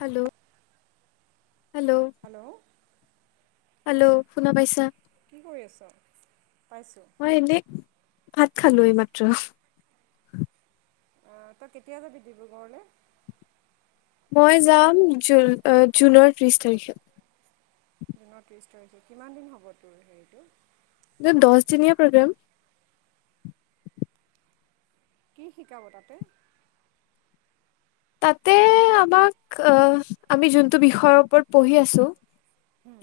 Hello hello. Hello. Hello শুনা পাইছা? কি কৰি আছা? মই এনেই ভাত কি খালো এইমাত্ৰ। অ, তই কেতিয়া যাবি ডিব্ৰুগড়লৈ? মই যাম জু জুনৰ ত্ৰিছ তাৰিখে। জুনৰ ত্ৰিছ তাৰিখে, কিমান দিন হ'ব তোৰ হেৰিটো? দহ দিনীয়া প্ৰগ্ৰাম। কি শিকাব তাতে? তাতে আমাক আমি যোনটো বিষয়ৰ ওপৰত পঢ়ি আছো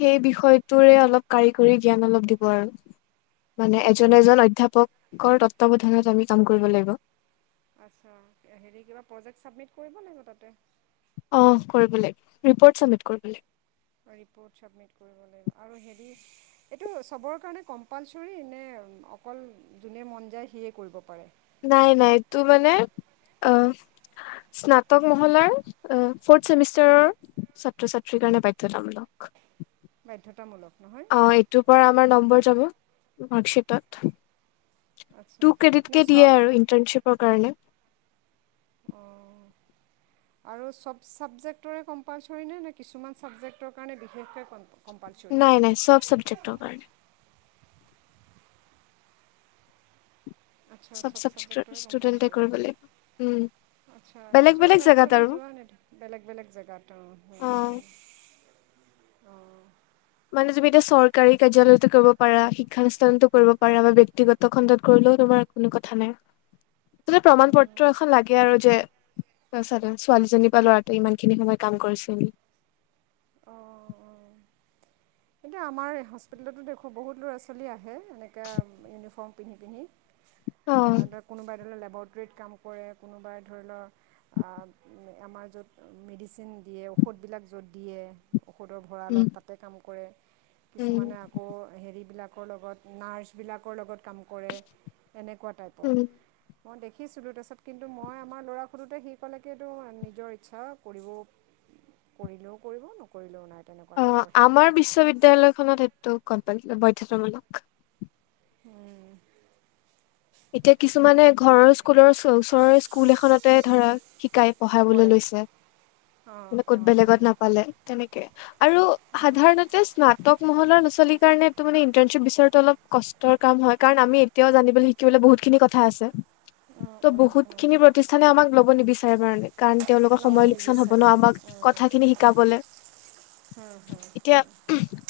সেই বিষয়টোৰে অলপ কাৰিকৰী জ্ঞান অলপ দিব আৰু। মানে এজন-এজন অধ্যয়াপকৰ তত্বাৱধানত আমি কাম কৰিব লাগিব। আচ্ছা এ হেৰি কিবা প্ৰজেক্ট ছাবমিট কৰিব লাগিব তাতে? অঁ কৰিব লাগিব ৰিপৰ্ট ছাবমিট কৰিব লাগিব। ৰিপ'ৰ্ট ছাবমিট কৰিব লাগিব আৰু হেৰি এইটো চবৰ কাৰণে কম্পালচৰি নে অকল যোনে মন যায় সিয়েই কৰিব পাৰে? নাই-নাই এইটো মানে অ স্নাতক মহলাৰ ফৰ্থ চেমিষ্টাৰৰ ছাত্ৰ-ছাত্ৰীৰ কাৰণে বাধ্যতামূলক। বাধ্যতামূলক নহয়? হয় এইটোৰ পৰা আমাৰ নম্বৰ যাব মাৰ্কশ্বিটত। আচ্ছা টু ক্ৰেডিট ন কে দিয়ে চব আৰু ইন্টাৰ্ণশ্বিপৰ কাৰণে। অঁ। আৰু চব ছাবজেক্টৰে কম্পালচৰি নে নে কিছুমান ছাবজেক্টৰ কাৰণে বিশেষকৈ কম্প নাই-নাই চব চাবজেক্টৰ কাৰণে। আচ্ছা চব চাবজেক্টৰ চাবজেক্টৰে ষ্টুডেণ্টে কম্পালচৰী। কৰিব লাগিব উম আচ্ছা বেলেগ বেলেগ কিছুমান জেগাত ল'ৰা-ছোৱালী আৰু যোৱা নে বেলেগ-বেলেগ জেগাত অ [inaudible] অঁ। মানে তুমি এতিয়া চৰকাৰী কাৰ্যালয়তো কৰিব পাৰা, শিক্ষানুষ্ঠানতো কৰিব পাৰা বা ব্যয়ক্তিগত খণ্ডত কৰিলেও তোমাৰ কোনো কথা নাই, আচলতে প্ৰমাণ পত্ৰ এখন লাগে আৰু যে [unintelligible] ছোৱালীজনী পৰা ল'ৰাটোৱে ইমান খিনি সময় কাম কৰিছে নে অঁ, অ। [inaudible] কিন্তু আমাৰ হস্পিটেলতো দেখোঁ বহুত ল'ৰা ছোৱালী আহে এনেকা ইউনিফৰ্ম পিন্ধি-পিন্ধি। [inaudible] অ ধৰক কোনোবাই ধৰি লও লেবৰেটৰীত কাম কৰে কোনোবাই ধৰি লওক আ আমাৰ য'ত মেডিচিন দিয়ে ঔষধবিলাক য'ত দিয়ে ঔষধৰ উম ভঁৰালত তাতে কাম কৰে, উম কিছুমানে আকৌ হেৰিবিলাকৰ লগত নাৰ্ছবিলাকৰ লগত কাম কৰে এনেকুৱা টাইপ। ওপৰ উম মই দেখিছিলোঁ তাৰপিছত কিন্তু মই আমাৰ ল'ৰা সুধোতে সি ক'লেকে নিজৰ ইচ্ছা কৰিব কৰিলেও কৰিব নকৰিলেও নাই। তেনেকুৱা অ, টাইপৰ সেই আমাৰ কথা ক'লে বিশ্ববিদ্যয়ালয়খনত সেইটো গম পাই বাধ্যতামূলক। উম। এতিয়া আচ্ছা কিছুমানে ঘৰৰ স্কুলৰ ওচৰৰ স্কুল এখনতে ধৰা শিকাই কৰে পঢ়াবলৈ লৈছে। অঁ মানে ক'ত অঁ বেলেগত অঁ নাপালে তেনেকে আৰু সাধাৰণত যে স্নাতক মহলাৰ ল'ৰা-ছোৱালী কাৰণে এইটো মানে ইন্টাৰ্নশিপ বিচৰাটো অলপ কষ্টৰ কাম হয় কাৰণ আমি এতিয়াও জানিবলৈ শিকিবলৈ বহুতখিনি কথা আছে। অঁ ত' অঁ বহুত অঁ খিনি প্ৰতিষ্ঠানে আমাক লব নিবিচাৰে মানে, কাৰণ তেওঁলোকৰ ল'ব সময় লোকচান হব নিবিচাৰে ন আমাক কথা খিনি শিকাবলৈ। হুম, হুম, হুম।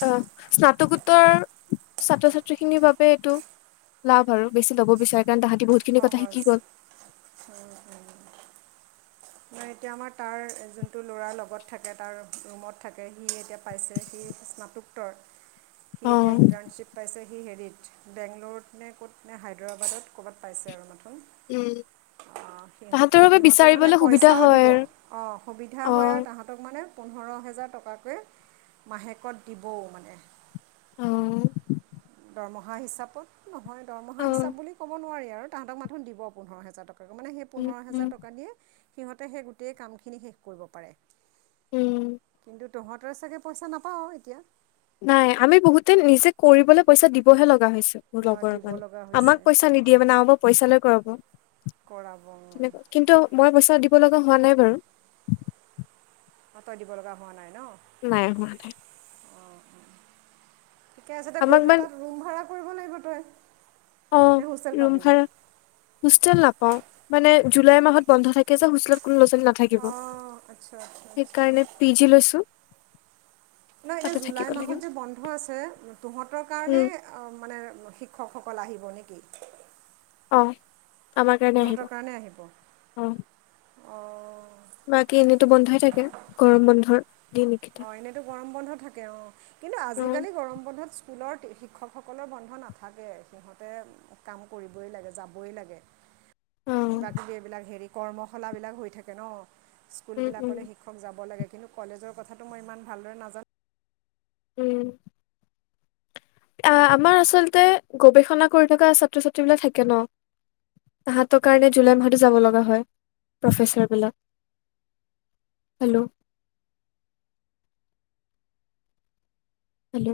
অ' স্নাতকোত্তৰ ছাত্ৰ ছাত্ৰী খিনিৰ বাবে এইটো লাভ আৰু। বেছি ল'ব বিচাৰে কাৰেণ তাহাঁতি বহুত সহজ। মই এতিয়া আমাৰ তাৰ যোনটো ল'ৰাৰ লগত থাকে, তাৰ ৰুমত থাকে। সি এতিয়া পাইছে সি স্নাতোকোত্তৰ। [inaudible] সি এতিয়া অ' ইণ্টাৰ্ণশ্বিপ পাইছে, সি হেৰিত বেংগলোৰত নে ক'ত নে হায়দৰাবাদত ক'ৰবাত পাইছে আৰু মাঠোন। উম অ' তাহাঁতৰ সিহঁতৰ বাবে সিহঁতে মানে বিচাৰিবলৈ সুবিধা পইচাও হয় দিব অ' অ', সুবিধা হয় আৰু তাহাঁত তক মানে পোন্ধৰ হেজাৰ টকাকৈ মাহেকত দিবও মানে। অ'। দৰমহা হিচাপত নহয় দৰমহা অ', হিচাপ বুলি ক'ব নোৱাৰি আৰু তাহাঁতক মাঠোন দিব পোন্ধৰ হেজাৰ টকা। মানে সেই উম, পোন্ধৰ উম, হোজাৰ টকা দিয়ে সিহঁতে সেই গোটেই কামখিনি শেষ কৰিব পাৰে। উম। কিন্তু তহঁতৰ চাগে পইচা নাপাৱ এতিয়া? নাই আমি বহুতে নিজে কৰিবলৈ পইচা দিবহে লগা হৈছো। মোৰ অঁ লগৰৰ দিব মানে, লগা আমাক হৈছে পইচা নিদিয়ে অঁ মানে আমিৰ পইচালৈ কৰাব। কৰাব অ'। তেনেকুৱা কিন্তু মই পইচা দিব লগা হোৱা নাই বাৰু। অ' তই দিব লগা হোৱা নাই ন? নাই হোৱা নাই। ঠিকে আছে দে গৈ আমাক পেলাই মান তাত ৰুম ভাড়া কৰিব লাগিব তই? নে অ' হোষ্টেল ৰুম পাবি ভৰা। হোষ্টেল নাপাওঁ, মানে জুলাই মাহত বন্ধ থাকে যে হোষ্টেলত কোনো ল'ৰা ছাৱালী নাপ কিব, অঁ আচ্ছা আচ্ছা আচ্ছা সেইকাৰণে পি জি লৈছো। নহয় তাতে এতিয়া জুলাই থাকিব মাহত লাগিব যে বন্ধ আছে, তহঁতৰ কাৰণে উম, মানে শিক্ষকসকল আহিব নেকি? অ' আমাৰ কাৰণে আহিব অ'। অ'। বাকী এনেইতো বন্ধই থাকে গৰম বন্ধৰ। দিনকেইটা। অ' এনেইতো গৰম বন্ধ থাকে অ' কিন্তু উম আজিকালি গৰম বন্ধত স্কুলৰ শিক্ষকসকলৰ বন্ধ নাথাকে, সিহঁতে কাম কৰিবই লাগে যাবই লাগে। উম কিবা কিবি এইবিলাক হেৰি কৰ্মশালা বিলাক হৈ থাকে ন, স্কুল উম উম, বিলাকলৈ শি ক্ষক যাব লাগে, কিন্তু কলেজৰ কথাটো মই ইমান ভালদৰে নাজানো। উম। আ আমাৰ আচলতে গৰৱেষণা কৰি থকা ছাত্ৰ ছাত্ৰী বিলাক থাকে ন। তাহঁতৰ কাৰণে জুলাই মা'হতো যাব লগা হয় প্ৰফেচাৰ বিলাক। হেল্ল'? হেল্ল'?